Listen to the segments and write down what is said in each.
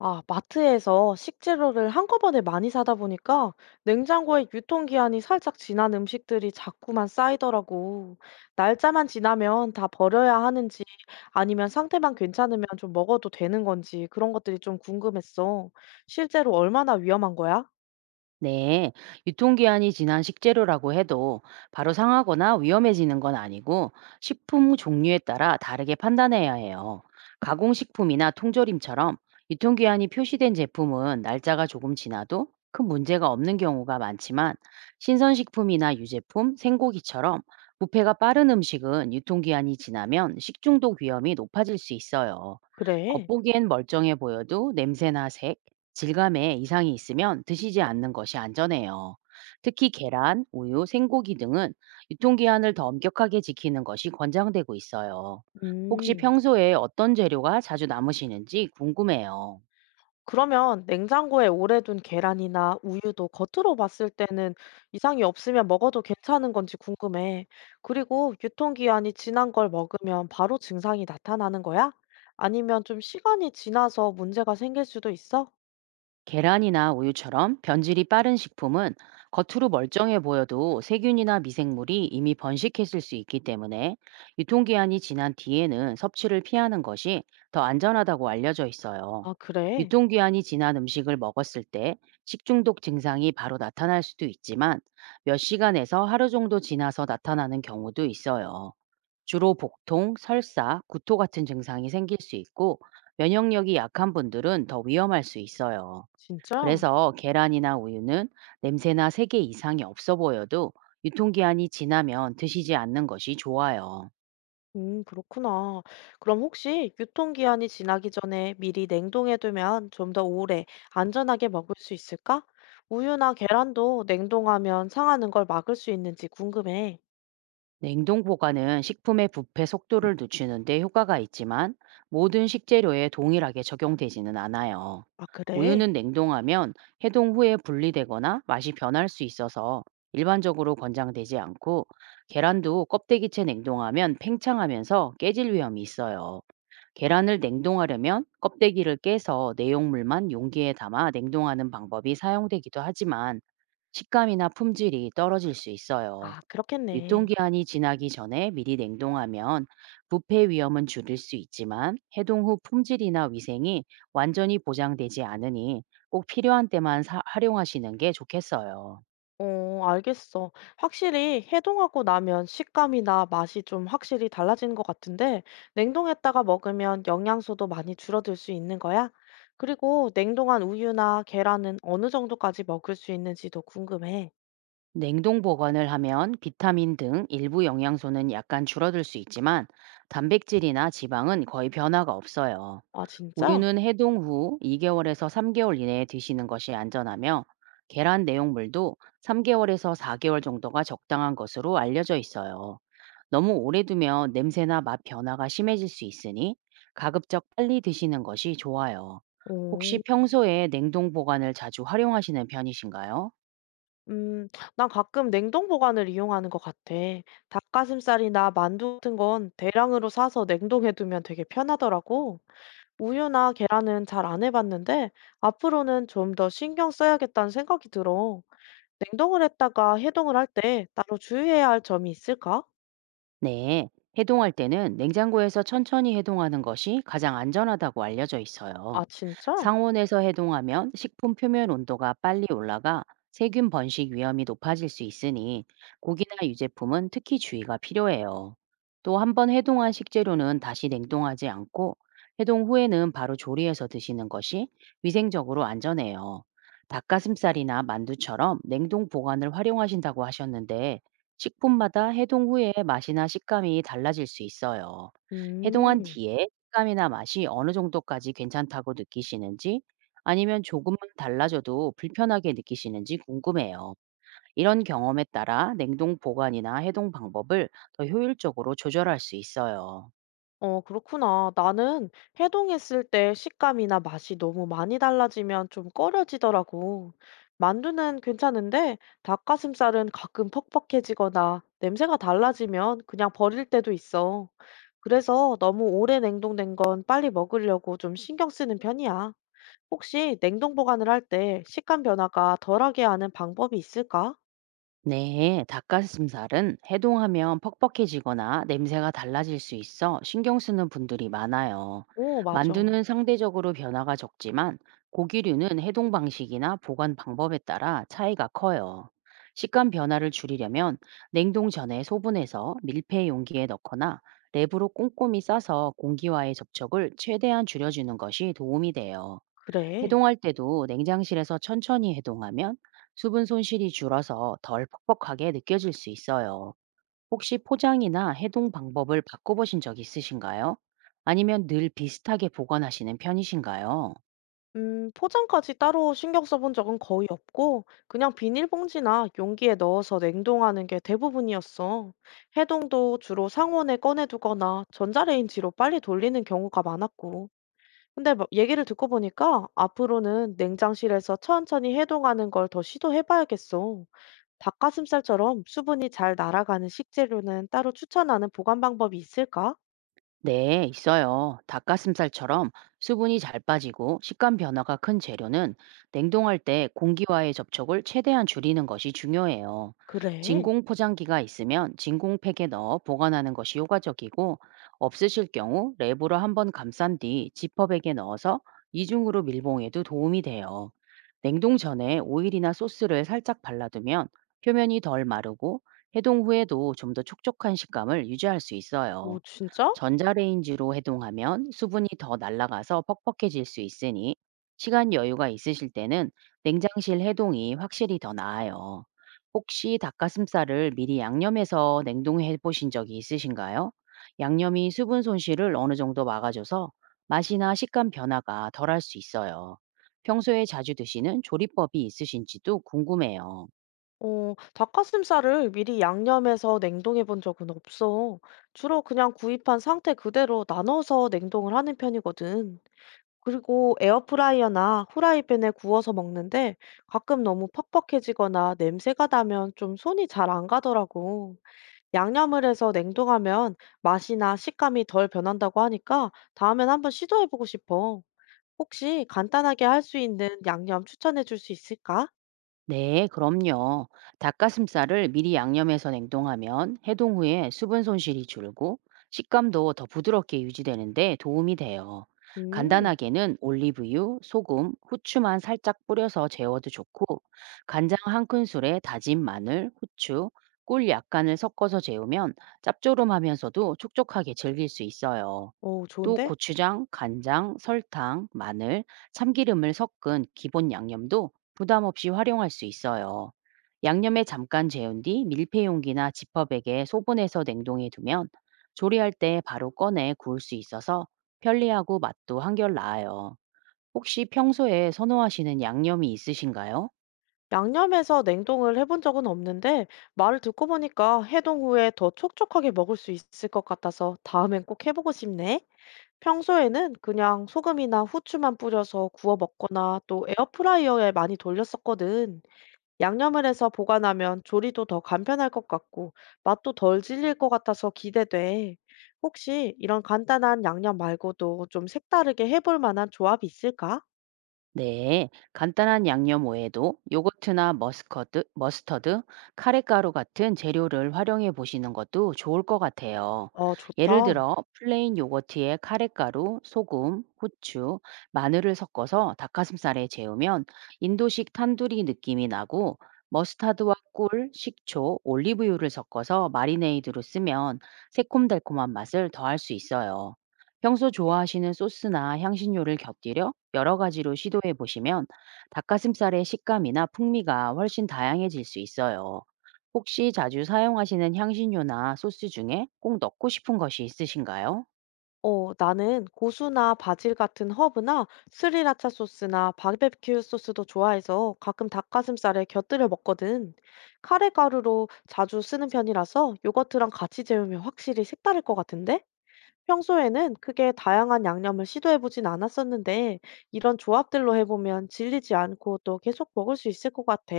아, 마트에서 식재료를 한꺼번에 많이 사다 보니까 냉장고에 유통기한이 살짝 지난 음식들이 자꾸만 쌓이더라고. 날짜만 지나면 다 버려야 하는지 아니면 상태만 괜찮으면 좀 먹어도 되는 건지 그런 것들이 좀 궁금했어. 실제로 얼마나 위험한 거야? 네, 유통기한이 지난 식재료라고 해도 바로 상하거나 위험해지는 건 아니고 식품 종류에 따라 다르게 판단해야 해요. 가공식품이나 통조림처럼 유통기한이 표시된 제품은 날짜가 조금 지나도 큰 문제가 없는 경우가 많지만, 신선식품이나 유제품, 생고기처럼 부패가 빠른 음식은 유통기한이 지나면 식중독 위험이 높아질 수 있어요. 그래. 겉보기엔 멀쩡해 보여도 냄새나 색, 질감에 이상이 있으면 드시지 않는 것이 안전해요. 특히 계란, 우유, 생고기 등은 유통기한을 더 엄격하게 지키는 것이 권장되고 있어요. 혹시 음. 평소에 어떤 재료가 자주 남으시는지 궁금해요. 그러면 냉장고에 오래 둔 계란이나 우유도 겉으로 봤을 때는 이상이 없으면 먹어도 괜찮은 건지 궁금해. 그리고 유통기한이 지난 걸 먹으면 바로 증상이 나타나는 거야? 아니면 좀 시간이 지나서 문제가 생길 수도 있어? 계란이나 우유처럼 변질이 빠른 식품은 겉으로 멀쩡해 보여도 세균이나 미생물이 이미 번식했을 수 있기 때문에, 유통기한이 지난 뒤에는 섭취를 피하는 것이 더 안전하다고 알려져 있어요. 아, 그래? 유통기한이 지난 음식을 먹었을 때 식중독 증상이 바로 나타날 수도 있지만, 몇 시간에서 하루 정도 지나서 나타나는 경우도 있어요. 주로 복통, 설사, 구토 같은 증상이 생길 수 있고, 면역력이 약한 분들은 더 위험할 수 있어요. 진짜? 그래서 계란이나 우유는 냄새나 색이 이상이 없어 보여도 유통기한이 지나면 드시지 않는 것이 좋아요. 그렇구나. 그럼 혹시 유통기한이 지나기 전에 미리 냉동해두면 좀 더 오래 안전하게 먹을 수 있을까? 우유나 계란도 냉동하면 상하는 걸 막을 수 있는지 궁금해. 네, 냉동 보관은 식품의 부패 속도를 늦추는데 효과가 있지만, 모든 식재료에 동일하게 적용되지는 않아요. 아, 그래? 우유는 냉동하면 해동 후에 분리되거나 맛이 변할 수 있어서 일반적으로 권장되지 않고, 계란도 껍데기째 냉동하면 팽창하면서 깨질 위험이 있어요. 계란을 냉동하려면 껍데기를 깨서 내용물만 용기에 담아 냉동하는 방법이 사용되기도 하지만, 식감이나 품질이 떨어질 수 있어요. 아, 그렇겠네. 유통기한이 지나기 전에 미리 냉동하면 부패 위험은 줄일 수 있지만, 해동 후 품질이나 위생이 완전히 보장되지 않으니 꼭 필요한 때만 활용하시는 게 좋겠어요. 어, 알겠어. 확실히 해동하고 나면 식감이나 맛이 좀 확실히 달라지는 것 같은데 냉동했다가 먹으면 영양소도 많이 줄어들 수 있는 거야? 그리고 냉동한 우유나 계란은 어느 정도까지 먹을 수 있는지도 궁금해. 냉동 보관을 하면 비타민 등 일부 영양소는 약간 줄어들 수 있지만, 단백질이나 지방은 거의 변화가 없어요. 아, 진짜? 우유는 해동 후 2개월에서 3개월 이내에 드시는 것이 안전하며, 계란 내용물도 3개월에서 4개월 정도가 적당한 것으로 알려져 있어요. 너무 오래 두면 냄새나 맛 변화가 심해질 수 있으니 가급적 빨리 드시는 것이 좋아요. 혹시 오. 평소에 냉동 보관을 자주 활용하시는 편이신가요? 음, 난 가끔 냉동 보관을 이용하는 것 같아. 닭가슴살이나 만두 같은 건 대량으로 사서 냉동해 두면 되게 편하더라고. 우유나 계란은 잘 안 해봤는데 앞으로는 좀 더 신경 써야겠다는 생각이 들어. 냉동을 했다가 해동을 할 때 따로 주의해야 할 점이 있을까? 네, 해동할 때는 냉장고에서 천천히 해동하는 것이 가장 안전하다고 알려져 있어요. 아, 진짜? 상온에서 해동하면 식품 표면 온도가 빨리 올라가 세균 번식 위험이 높아질 수 있으니, 고기나 유제품은 특히 주의가 필요해요. 또 한 번 해동한 식재료는 다시 냉동하지 않고, 해동 후에는 바로 조리해서 드시는 것이 위생적으로 안전해요. 닭가슴살이나 만두처럼 냉동 보관을 활용하신다고 하셨는데, 식품마다 해동 후에 맛이나 식감이 달라질 수 있어요. 해동한 음, 뒤에 식감이나 맛이 어느 정도까지 괜찮다고 느끼시는지, 아니면 조금만 달라져도 불편하게 느끼시는지 궁금해요. 이런 경험에 따라 냉동 보관이나 해동 방법을 더 효율적으로 조절할 수 있어요. 어, 그렇구나. 나는 해동했을 때 식감이나 맛이 너무 많이 달라지면 좀 꺼려지더라고. 만두는 괜찮은데 닭가슴살은 가끔 퍽퍽해지거나 냄새가 달라지면 그냥 버릴 때도 있어. 그래서 너무 오래 냉동된 건 빨리 먹으려고 좀 신경 쓰는 편이야. 혹시 냉동 보관을 할 때 식감 변화가 덜하게 하는 방법이 있을까? 네, 닭가슴살은 해동하면 퍽퍽해지거나 냄새가 달라질 수 있어 신경 쓰는 분들이 많아요. 오, 맞아. 만두는 상대적으로 변화가 적지만, 고기류는 해동 방식이나 보관 방법에 따라 차이가 커요. 식감 변화를 줄이려면 냉동 전에 소분해서 밀폐 용기에 넣거나 랩으로 꼼꼼히 싸서 공기와의 접촉을 최대한 줄여주는 것이 도움이 돼요. 그래. 해동할 때도 냉장실에서 천천히 해동하면 수분 손실이 줄어서 덜 퍽퍽하게 느껴질 수 있어요. 혹시 포장이나 해동 방법을 바꿔보신 적 있으신가요? 아니면 늘 비슷하게 보관하시는 편이신가요? 포장까지 따로 신경 써본 적은 거의 없고, 그냥 비닐봉지나 용기에 넣어서 냉동하는 게 대부분이었어. 해동도 주로 상온에 꺼내두거나 전자레인지로 빨리 돌리는 경우가 많았고. 근데 막 얘기를 듣고 보니까 앞으로는 냉장실에서 천천히 해동하는 걸 더 시도해 봐야겠어. 닭가슴살처럼 수분이 잘 날아가는 식재료는 따로 추천하는 보관 방법이 있을까? 네, 있어요. 닭가슴살처럼 수분이 잘 빠지고 식감 변화가 큰 재료는 냉동할 때 공기와의 접촉을 최대한 줄이는 것이 중요해요. 그래. 진공 포장기가 있으면 진공팩에 넣어 보관하는 것이 효과적이고, 없으실 경우 랩으로 한번 감싼 뒤 지퍼백에 넣어서 이중으로 밀봉해도 도움이 돼요. 냉동 전에 오일이나 소스를 살짝 발라두면 표면이 덜 마르고 해동 후에도 좀 더 촉촉한 식감을 유지할 수 있어요. 오, 진짜? 전자레인지로 해동하면 수분이 더 날아가서 퍽퍽해질 수 있으니, 시간 여유가 있으실 때는 냉장실 해동이 확실히 더 나아요. 혹시 닭가슴살을 미리 양념해서 냉동해 보신 적이 있으신가요? 양념이 수분 손실을 어느 정도 막아줘서 맛이나 식감 변화가 덜할 수 있어요. 평소에 자주 드시는 조리법이 있으신지도 궁금해요. 어, 닭가슴살을 미리 양념해서 냉동해 본 적은 없어. 주로 그냥 구입한 상태 그대로 나눠서 냉동을 하는 편이거든. 그리고 에어프라이어나 후라이팬에 구워서 먹는데 가끔 너무 퍽퍽해지거나 냄새가 나면 좀 손이 잘 안 가더라고. 양념을 해서 냉동하면 맛이나 식감이 덜 변한다고 하니까 다음엔 한번 시도해보고 싶어. 혹시 간단하게 할 수 있는 양념 추천해줄 수 있을까? 네, 그럼요. 닭가슴살을 미리 양념해서 냉동하면 해동 후에 수분 손실이 줄고 식감도 더 부드럽게 유지되는데 도움이 돼요. 음, 간단하게는 올리브유, 소금, 후추만 살짝 뿌려서 재워도 좋고, 간장 한 큰술에 다진 마늘, 후추, 꿀 약간을 섞어서 재우면 짭조름하면서도 촉촉하게 즐길 수 있어요. 오, 또 좋은데? 고추장, 간장, 설탕, 마늘, 참기름을 섞은 기본 양념도 부담 없이 활용할 수 있어요. 양념에 잠깐 재운 뒤 밀폐 용기나 지퍼백에 소분해서 냉동해 두면 조리할 때 바로 꺼내 구울 수 있어서 편리하고 맛도 한결 나아요. 혹시 평소에 선호하시는 양념이 있으신가요? 양념해서 냉동을 해본 적은 없는데 말을 듣고 보니까 해동 후에 더 촉촉하게 먹을 수 있을 것 같아서 다음엔 꼭 해보고 싶네. 평소에는 그냥 소금이나 후추만 뿌려서 구워 먹거나 또 에어프라이어에 많이 돌렸었거든. 양념을 해서 보관하면 조리도 더 간편할 것 같고 맛도 덜 질릴 것 같아서 기대돼. 혹시 이런 간단한 양념 말고도 좀 색다르게 해볼 만한 조합이 있을까? 네, 간단한 양념 외에도 요거트나 머스터드, 카레가루 같은 재료를 활용해 보시는 것도 좋을 것 같아요. 어, 예를 좋다. 들어, 플레인 요거트에 카레가루, 소금, 후추, 마늘을 섞어서 닭가슴살에 재우면 인도식 탄두리 느낌이 나고, 머스타드와 꿀, 식초, 올리브유를 섞어서 마리네이드로 쓰면 새콤달콤한 맛을 더할 수 있어요. 평소 좋아하시는 소스나 향신료를 곁들여 여러 가지로 시도해 보시면 닭가슴살의 식감이나 풍미가 훨씬 다양해질 수 있어요. 혹시 자주 사용하시는 향신료나 소스 중에 꼭 넣고 싶은 것이 있으신가요? 어, 나는 고수나 바질 같은 허브나 스리라차 소스나 바베큐 소스도 좋아해서 가끔 닭가슴살에 곁들여 먹거든. 카레 가루로 자주 쓰는 편이라서 요거트랑 같이 재우면 확실히 색다를 것 같은데? 평소에는 크게 다양한 양념을 시도해보진 않았었는데 이런 조합들로 해보면 질리지 않고 또 계속 먹을 수 있을 것 같아.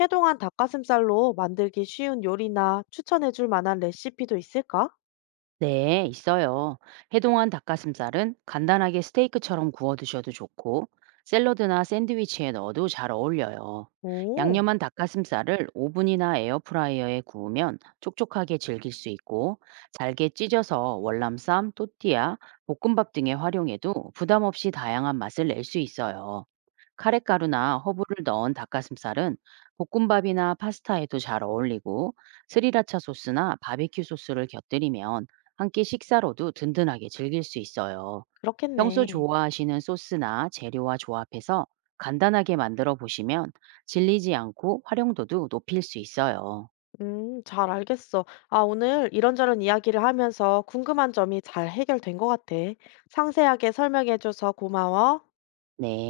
해동한 닭가슴살로 만들기 쉬운 요리나 추천해줄 만한 레시피도 있을까? 네, 있어요. 해동한 닭가슴살은 간단하게 스테이크처럼 구워 드셔도 좋고, 샐러드나 샌드위치에 넣어도 잘 어울려요. 오, 양념한 닭가슴살을 오븐이나 에어프라이어에 구우면 촉촉하게 즐길 수 있고, 잘게 찢어서 월남쌈, 또띠아, 볶음밥 등에 활용해도 부담 없이 다양한 맛을 낼 수 있어요. 카레가루나 허브를 넣은 닭가슴살은 볶음밥이나 파스타에도 잘 어울리고, 스리라차 소스나 바비큐 소스를 곁들이면 한 끼 식사로도 든든하게 즐길 수 있어요. 평소 그렇겠네. 좋아하시는 소스나 재료와 조합해서 간단하게 만들어 보시면 질리지 않고 활용도도 높일 수 있어요. 잘 알겠어. 아, 오늘 이런저런 이야기를 하면서 궁금한 점이 잘 해결된 것 같아. 상세하게 설명해줘서 고마워. 네.